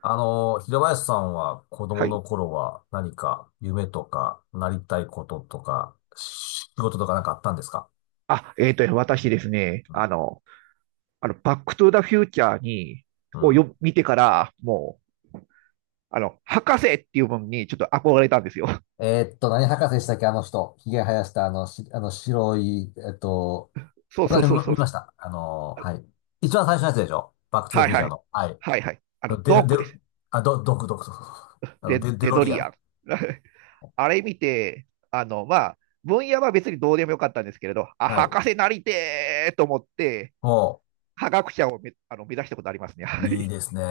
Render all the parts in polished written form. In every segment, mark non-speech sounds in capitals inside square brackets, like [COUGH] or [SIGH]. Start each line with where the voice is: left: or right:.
left: 平林さんは子
right: は
left: 供
right: い。
left: の頃は何か夢とかなりたいこととか仕事とか何かあったんですか？
right: 私ですね、
left: うん。
right: バックトゥーザフューチャーに、
left: うん。
right: 見てから、もう、あの、博士っていうものにちょっと憧れたんですよ。
left: 何博士でしたっけ、あの人。ひげ生やしたあの白い、
right: [LAUGHS] そうそう
left: 私
right: そう
left: も
right: そ
left: 見
right: うそ
left: ま
right: う。
left: した。はい。一番最初のやつでしょバックトゥザ
right: は
left: フ
right: い
left: ューチ
right: は
left: ャー
right: い。
left: の。はい。
right: はいはい。あの、
left: デ
right: ド
left: ル、
right: ッ
left: デ
right: クで
left: ル、
right: す。
left: あ、ド、ドク、ドク、ドク、
right: レ、
left: デ
right: レ
left: ロ
right: ド
left: リア
right: リア
left: ン。
right: ン。[LAUGHS] あれ見て、まあ、分野は別にどうでもよかったんですけれど、あ、
left: はい。
right: 博士なりてーと思って、
left: も
right: 科学者をめ、あの、目指したことありますね。[LAUGHS] は
left: う、いい
right: い。
left: ですね。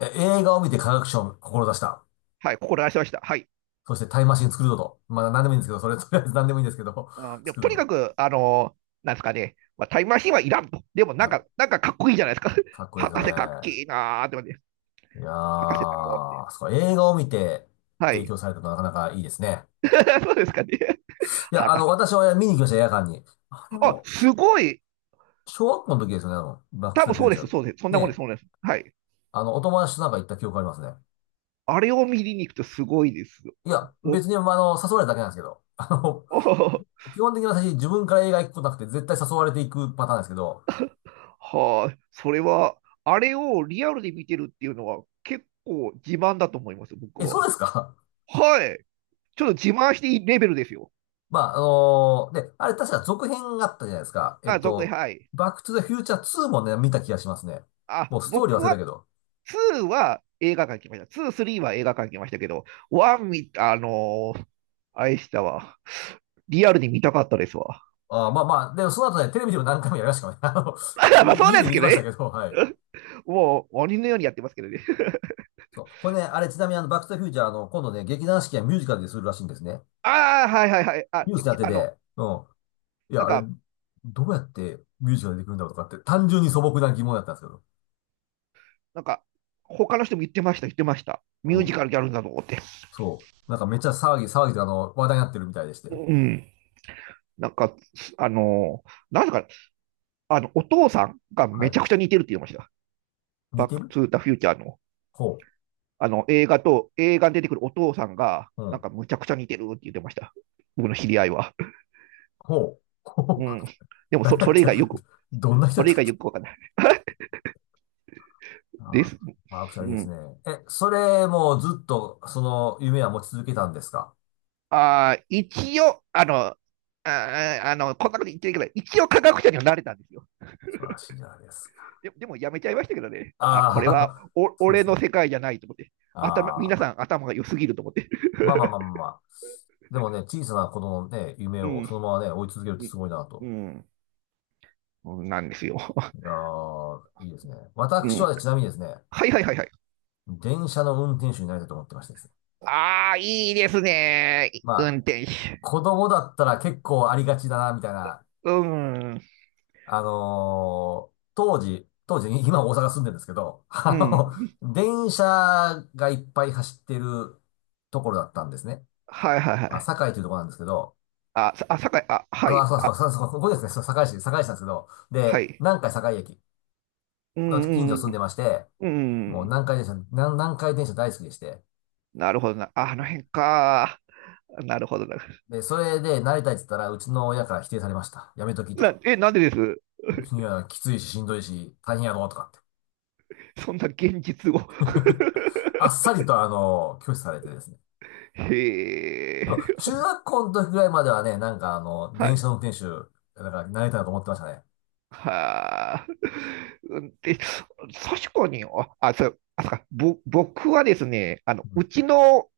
left: え、映画を見て科学賞を志した。
right: はい、ここしました。はい。
left: そしてタイムマシン作るぞと。まあ何でもいいんですけど、それとりあえず何でもいいんですけど、
right: うん、
left: [LAUGHS]
right: でも
left: 作
right: と
left: る
right: にか
left: ぞ。
right: く、なんですかね、まあ、タイムマシンはいらんと。でもな
left: は
right: んか、
left: い。
right: なんかかっこいいじゃないですか。
left: かっ
right: [LAUGHS]
left: こいいです
right: 博
left: よ
right: 士かっけ
left: ね。
right: えなーって思って、
left: いや
right: 博士だろうって。
left: ー、そう、映画を見て
right: は
left: 影
right: い。
left: 響されたのはなかなかいいですね。
right: [LAUGHS] そうですかね。
left: いや、
right: 博士。
left: 私は見に行きました、映画館に。あれ
right: あ、
left: も、し
right: すごい。
left: 小学校の時ですよね、バック
right: 多
left: トゥ
right: 分
left: ザフュ
right: そう
left: ー
right: で
left: チャ
right: す、
left: ー。
right: そうです。そんなもんです、
left: ね、
right: そんなもんです。はい。
left: お友達となんか行った記憶ありますね。
right: あれを見に行くとすごいですよ。
left: いや、
right: お、
left: 別に、まあ、誘われただけなんですけど、[LAUGHS]
right: お
left: 基本的に私自分から映画行くことなくて絶対誘われていくパターンですけど、
right: はあ、それは、あれをリアルで見てるっていうのは結構自慢だと思います、僕
left: え、そう
right: は。
left: ですか？
right: はい。ちょっと自慢していいレベルですよ。
left: まあ、で、あれ確か続編があったじゃないですか。
right: あ、続編、はい。
left: バックトゥザフューチャー2もね、見た気がしますね。
right: あ、
left: もうストーリー
right: 僕
left: 忘れた
right: は
left: けど。
right: 2は映画館行きました。2、3は映画館行きましたけど、1見、あのーあれでしたわ。リアルに見たかったですわ。
left: あーまあまあ、でもその後ね、テレビでも何回もやりましたからね。[LAUGHS]
right: [LAUGHS] まあ
left: 家
right: そう
left: 家
right: で
left: で
right: す
left: 見
right: け
left: れ
right: ど
left: ました
right: ね。
left: けど、はい。
right: [LAUGHS] もう鬼のようにやってますけどね。[LAUGHS]
left: そう。これね、あれちなみにバックトゥザフューチャー、今度ね、劇団四季はミュージカルでするらしいんですね。
right: ああ、はいはいはい。
left: ニュースになってて、うん。い
right: な
left: や、
right: ん
left: あれ、
right: か、
left: どうやってミュージカルできるんだろうとかって、単純に素朴な疑問だったんですけど。
right: なんか、他の人も言ってました、言ってました。
left: う
right: ミュージ
left: ん。
right: カルやるんだと思って。
left: そう。なんかめっちゃ騒ぎで話題になってるみたいでして。
right: うん。なんか、あのー、なんすか、あの、お父さんが
left: は
right: め
left: い。
right: ちゃくちゃ似てるって言いました。
left: 似
right: バッ
left: て
right: ク
left: る？
right: トゥーザフューチャーの。
left: ほ
right: 映画に出てくるお父さんが、
left: う。う
right: なんか
left: ん。
right: むちゃくちゃ似てるって言ってました。僕の知り合いは。
left: ほう。[LAUGHS] ほ
right: う
left: う。
right: ん。でもそ、
left: 何や
right: そ
left: っ
right: れ以
left: た？
right: 外よく、
left: どんな
right: そ
left: 人だ
right: れ
left: っ
right: 以
left: たっ
right: 外
left: け？
right: よくわかんないで
left: あ
right: す。
left: あ、ワークションいい
right: う
left: です
right: ん。
left: ね。え、それもうずっとその夢は持ち続けたんですか？
right: ああ、一応、あの、ああの、こんなこと言っちゃいけない。一応科学者にはなれたんですよ。
left: 素晴らしいじゃないですか。
right: でもやめちゃいましたけどね。あ、これは
left: あ
right: お
left: あ、[LAUGHS] そうで
right: 俺
left: す
right: の
left: ね。
right: 世界じゃないと思って。皆
left: あ
right: さ
left: あ、
right: ん頭が良すぎると思って。
left: まあまあまあまあまあ。でもね、小さな子供のね、夢
right: う
left: を
right: ん。
left: そのままね、追い続けるってすごいな
right: う
left: と。
right: ん。うん。なんですよ。
left: いやーいいですね。
right: う
left: 私
right: ん。
left: はねちなみにですね、
right: はいはいはいはい。
left: 電車の運転手になりたいと思ってましてですね。
right: ああ、いいですね。運
left: まあ、
right: 転手。
left: 子供だったら結構ありがちだな、みたいな。
right: うん、
left: 当時、当時、[LAUGHS] 今大阪住んでるんですけど、
right: うん。
left: 電車がいっぱい走ってるところだったんですね。
right: はいはいは
left: まあ、
right: い。
left: 堺というところなんですけど、
right: あ、さあ、酒あ、は
left: あ、
right: い、
left: そうそ
right: あ、
left: うそう、そう、ここですね、そう堺市、堺市なんですけど、
right: は
left: で、
right: い。
left: 南海堺駅
right: う
left: の近
right: ん、
left: 所
right: う
left: 住んで
right: ん、
left: まして、
right: う
left: もう
right: ん。
left: 南海電車大好きでして、
right: なるほどな。ああの辺か。なるほどな。
left: で、それでなりたいって言ったら、うちの親から否定されました。やめときと。
right: え、なんでです
left: いや、きついし、しんどいし、大変やろ、とかって。
right: そんな現実を。[LAUGHS]
left: [LAUGHS] あっさりと、拒否されてですね。
right: へ
left: でも、
right: え。
left: 中学校の時ぐらいまではね、なんか
right: は
left: 電
right: い。
left: 車の運転手、なんか、なりたいなと思ってましたね。
right: はあ。うんで、確かに、あ、あ、そう、あ、そうか、僕はですね、あの、
left: うん。
right: うちの、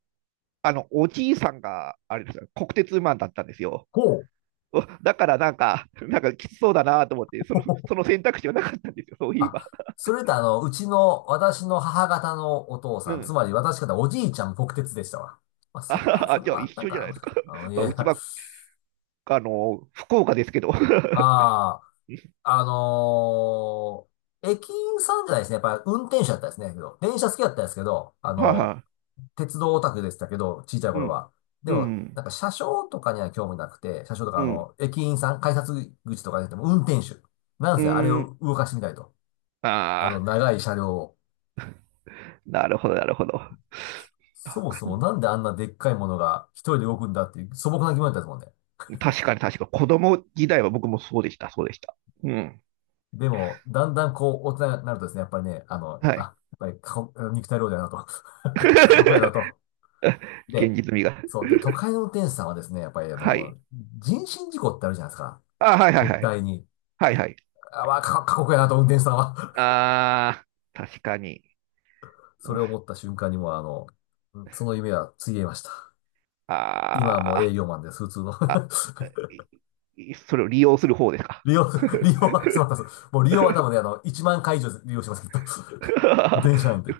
right: あの、おじいさんが、あれですよ、国鉄マンだったんですよ。
left: ほう。
right: おだからなんか、なんかきつそうだなと思って、その
left: [LAUGHS]
right: 選択肢はなかったんですよ、そういえ
left: あ、
right: ば。
left: それとうちの、私の母方のお父
right: う
left: さん、つ
right: ん。
left: まり私方おじいちゃん、国鉄でしたわ。まあ、
right: あ、
left: それ
right: じゃあ
left: は、
right: 一
left: なん
right: 緒じゃ
left: か、
right: ないで
left: も
right: す
left: しかし
right: か。
left: たら、
right: [LAUGHS]
left: い
right: まあ、
left: や、
right: うちは、あの、福岡ですけど。[LAUGHS] は
left: あ
right: い
left: あ、あのー駅員さんじゃないですね。やっぱ、運転手だったですね。けど、電車好きだったんですけど、
right: は
left: 鉄道オタクでしたけど、小さい
right: い。う
left: 頃
right: ん、
left: は。で
right: う
left: も、
right: ん、
left: なんか車掌とかには興味なくて、車掌とか
right: うん、
left: 駅員さん、改札口とかじゃなくても運転手。なん
right: う
left: せあれ
right: ん。
left: を動かしてみたいと。
right: ああ、
left: 長い車両を。
right: なるほど、なるほど。
left: そもそもなんであんなでっかいものが一人で動くんだっていう素朴な疑問だったですもんね。
right: 確かに確かに、子供時代は僕もそうでした、そうでした。うん。
left: でも、だんだんこう、大人になるとですね、やっぱりね、
right: はい。
left: やっぱり過酷肉体労働やなと。[LAUGHS] 過酷やなと。
right: [LAUGHS] 現
left: で、
right: 実味が。
left: そう。で、都会の運転手さんはですね、やっぱり
right: はい。
left: 人身事故ってあるじゃないですか。
right: あ、はいはい
left: 絶
right: はい。
left: 対に。
right: はいはい。
left: あ、まあ、[LAUGHS] 過酷やなと、運転手さんは。
right: ああ、確かに。
left: [LAUGHS] それを思った瞬間にもう、その夢はついえました。今はも
right: あ
left: う
right: あ。
left: 営業マンです、普通の。
right: あ、[LAUGHS] それを利用する方です
left: [LAUGHS]
right: か。
left: 利用、
right: [LAUGHS]
left: 利用は、すみません。もう利用は多分ね、1万回以上利用してます、きっと。[LAUGHS] 電車なんて。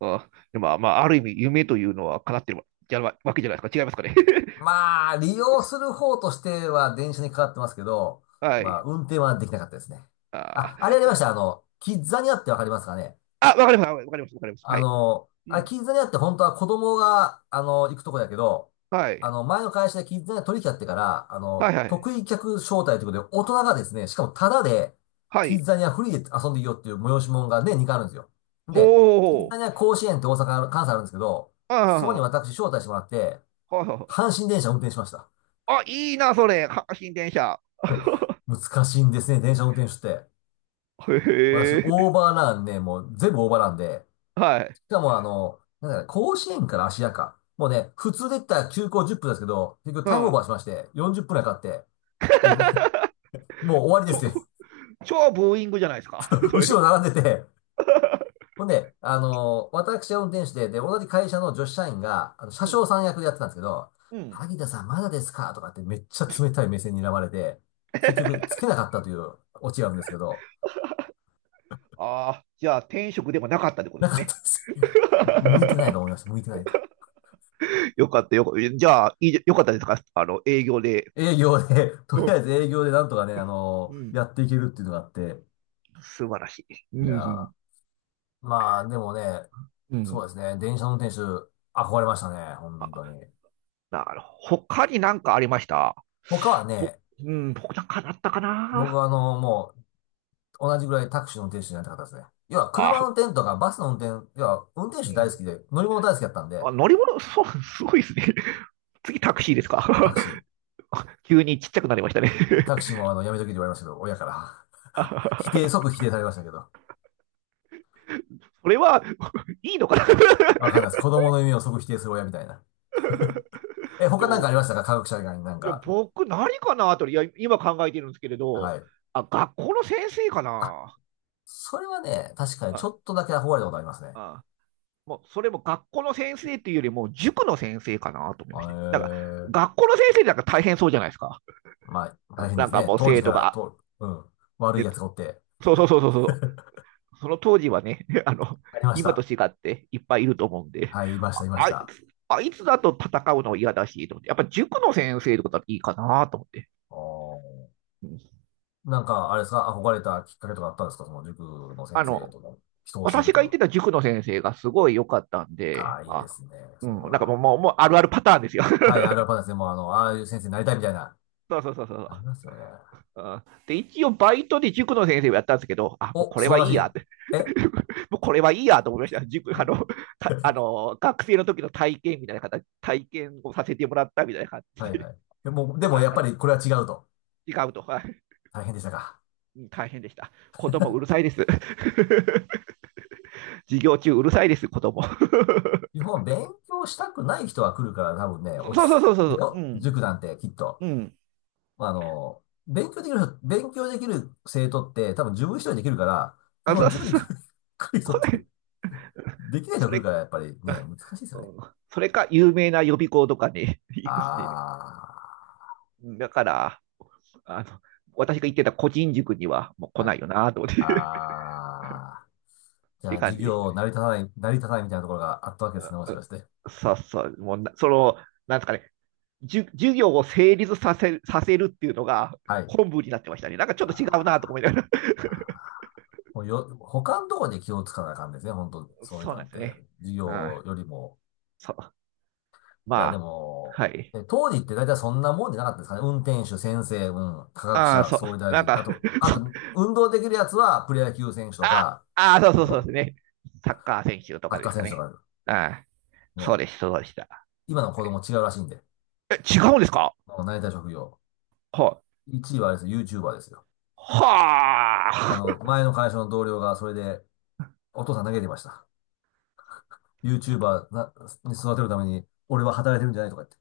right: あ、でも、まあ、ある意味、夢というのは叶ってるわじゃわけじゃないですか。違いますかね。[LAUGHS]
left: まあ、利用する方としては電車にかかってますけど、
right: は
left: まあ、
right: い。
left: 運転はできなかったですね。
right: あ
left: あ、あれやり
right: ー、
left: ました。キッザニアってわかりますかね？
right: あ、わかります。わかります。わかります。はい。うん。
left: キッザニアって本当は子供が、行くとこやけど、
right: はい。
left: 前の会社でキッザニア取引やってから、
right: はいはい。
left: 得意客招待ということで、大人がですね、しかもタダで、
right: は
left: キッ
right: い。
left: ザニアフリーで遊んでいいよっていう催し物がね、2回あるんですよ。
right: ほ
left: で、
right: う
left: キッ
right: ほ
left: ザニ
right: う。
left: ア甲子園って大阪ある、関西あるんですけど、そこに
right: あ
left: 私招待してもらって、
right: あ、はいはい。
left: 阪神電車運転しました。
right: あ、いいな、それ。阪神電車。
left: [LAUGHS] 難しいんですね、電車運転手って。
right: へ
left: 私、
right: え。
left: オーバーランね、もう全部オーバーランで、
right: はい。
left: しかもなんだね、甲子園から芦屋か。もうね、普通で言ったら休校10分ですけど、結局
right: う
left: タイムオー
right: ん。
left: バーしまして、40分くらいかかって、で、[LAUGHS] もう終わりです
right: 超、
left: よ。
right: 超ブーイングじゃないですか。[LAUGHS]
left: [LAUGHS]
right: それ。
left: 後ろ並んでて。ほんで、私は運転手で、で、同じ会社の女子社員が、
right: う
left: 車掌
right: ん、
left: さん役でやってたんですけど、
right: うん。
left: 萩田さんまだですかとかってめっちゃ冷たい目線に睨まれて、結局つけなかったというオチがあるんですけど、
right: ああ、じゃあ、転職でもなかったってことで
left: な
right: す
left: かった
right: ね。
left: です。[LAUGHS] 向いてない
right: [LAUGHS]
left: と思いました。向いてないと。
right: よかったよかった。じゃあ、いいよかったですかあの、営業で。
left: 営業で、と
right: う
left: りあえず営業でなんとかね、
right: ん。
left: やっていけるっていうのがあって、
right: 素晴らしい。
left: い
right: う
left: や
right: ん
left: ー、まあ、でもね、
right: うん。う
left: そうで
right: ん。
left: すね。電車の運転手、憧れましたね。本
right: あ、
left: 当に。
right: なるほど。他に何かありました
left: 他は
right: ぼ、
left: ね、
right: うん、僕なんかだったか
left: 僕
right: な
left: はもう、同じぐらいタクシーの運転手になりたかったですね。要は、車
right: あ、
left: の運転とか、バスの運転、要は、運転
right: う
left: 手大好
right: ん
left: きで、乗り物大好きだったん
right: あ、
left: で、
right: 乗り物、そう、すごいですね。[LAUGHS] 次タクシーです
left: タ
right: か？
left: クシ
right: [LAUGHS] 急にちっちゃくなりましたね
left: ー。タクシーもやめときって言われましたけど、親から。
right: [LAUGHS] あ
left: [LAUGHS] 即否定されましたけど。
right: それは、[LAUGHS] いいのかな？
left: わかんないです。子供の夢を即否定する親みたいな。え、
right: [LAUGHS] で
left: 他なんか
right: も、
left: ありましたか、科学者以外になん
right: いや、
left: か？
right: 僕何かなと、いや、今考えてるんですけれど、
left: はい。
right: あ、学校の先生か
left: あ、
right: な。
left: それはね、確かに
right: あ
left: ちょっとだけ憧れたことありますね。
right: あ、もうそれも学校の先生っていうよりも塾の先生かなと思い
left: へ
right: まして。なんか
left: え。
right: 学校の先生なんか大変そうじゃないですか。
left: まあ、大変
right: な
left: で
right: ん
left: す
right: か
left: ね。
right: もう
left: 当時
right: 生
left: か
right: 徒
left: ら、
right: が、
left: と、うん、悪
right: え
left: い
right: っと、
left: 奴がおって、
right: そうそうそうそうそう。その当時はね、[LAUGHS] あの、
left: ありまし
right: 今と
left: た。
right: 違っていっぱいいると思うんで、
left: はい、いました、いまし
right: あい
left: た。
right: つ、あいつだと戦うの嫌だし、と思って、やっぱ塾の先生とかだとはいいかなと思って。
left: おー
right: うん、
left: なんか、あれですか、憧れたきっかけとかあったんですか、その塾の先
right: あ
left: 生
right: の、
left: とか、人を教える
right: 私
left: とい
right: が
left: うの
right: 行って
left: は？
right: た塾の先生がすごい良かったん
left: あ
right: で、
left: あ、いいで
right: あ、
left: すね、
right: う
left: それ
right: ん、
left: は。
right: もうあるあるパターンですよ。
left: はい、あ
right: [LAUGHS]
left: るあるパンですね。もう、ああいう先生になりたいみたいな。
right: そうそうそうそ
left: あり
right: う。
left: ますよね。
right: うんで、一応バイトで塾の先生をやったんですけど、あ、もう
left: お、
right: これ
left: 素晴
right: はいい
left: らし
right: や
left: い。
right: って
left: え
right: [LAUGHS]、もうこれはいいやと思いました。塾、あの、あ
left: [LAUGHS]
right: の、学生の時の体験みたいな形、体験をさせてもらったみたいな感
left: は
right: じ
left: い
right: で、
left: はい。でも、
right: [LAUGHS] やっぱ、
left: やっ
right: あ
left: ぱ
right: れ、
left: りこれは違うと。
right: 違うと、はい、
left: 大変でしたか。
right: 大変でした。子供うるさいです。[LAUGHS] 授業中うるさいです、子供。
left: 日本、勉強したくない人が来るから多分ね、
right: [LAUGHS]
left: 落
right: そ
left: ち
right: うそうそ
left: 着
right: う
left: く
right: そうそう、う
left: よ。
right: ん、
left: 塾なんてきっと。
right: うん。
left: まあの、勉強できる人、勉強できる生徒って多分自分一人できるから、基
right: あ、
left: 本
right: そう
left: 自分で
right: そうそう、
left: [LAUGHS] 来る人っ
right: こ
left: て
right: れ、
left: できない人が
right: そ
left: 来るか
right: れ、
left: らやっぱりね、難しいですよね。
right: うんそれか有名な予備校とかに行くんで、
left: あ
right: だから、あの、私が言ってた個人塾にはもう
left: ー、
right: 来
left: は
right: な
left: い。
right: いよなと思って [LAUGHS] っ
left: あー。じ
right: て
left: ゃあ
right: いう感
left: 授
right: じでした
left: 業
right: ね。
left: 成り立たない、成り立たないみたいなところがあったわけですね、もし
right: そ
left: か
right: う
left: して。
right: ささ、もうな、その、なんですかね、授業を成立させさせるっていうのが
left: はい。
right: 本部になってましたね。なんかちょ
left: あ
right: っと違うなと思い
left: ー
right: ながら。
left: もうよ、他のところで気をつかなあかんですね、本当
right: [LAUGHS]
left: そういう
right: そう
left: な
right: なん
left: ん
right: です
left: て。
right: ね。
left: 授
right: うん。
left: 業よりも。
right: そう。
left: い
right: ま
left: や、で
right: あ、
left: も、
right: はい。
left: え、当時って大体そんなもんじゃなかったですかね。運転手、先生、うん、科学
right: ああ、
left: 者、
right: そう。
left: 総理大
right: なん
left: 臣。あ
right: か
left: と、
right: [LAUGHS]
left: あ
right: そう。
left: と、運動できるやつはプロ野球選手と
right: あ、
left: か、
right: ああ、そうそうそうですね。サッカー選手と
left: サ
right: か
left: ッ
right: で
left: カー
right: すか
left: 選手と
right: ね。
left: か、
right: ああ、そう
left: ね。
right: です、そうでした。
left: 今の子供違うらしいんで。
right: え、違うんですか
left: もうなりたい職業。
right: はい。
left: 1位はあれですよ、YouTuber ですよ。
right: はあ。
left: 前の会社の同僚がそれで、お父さん投げてました。YouTuber なに育てるために、俺は働いてるんじゃないとか言って。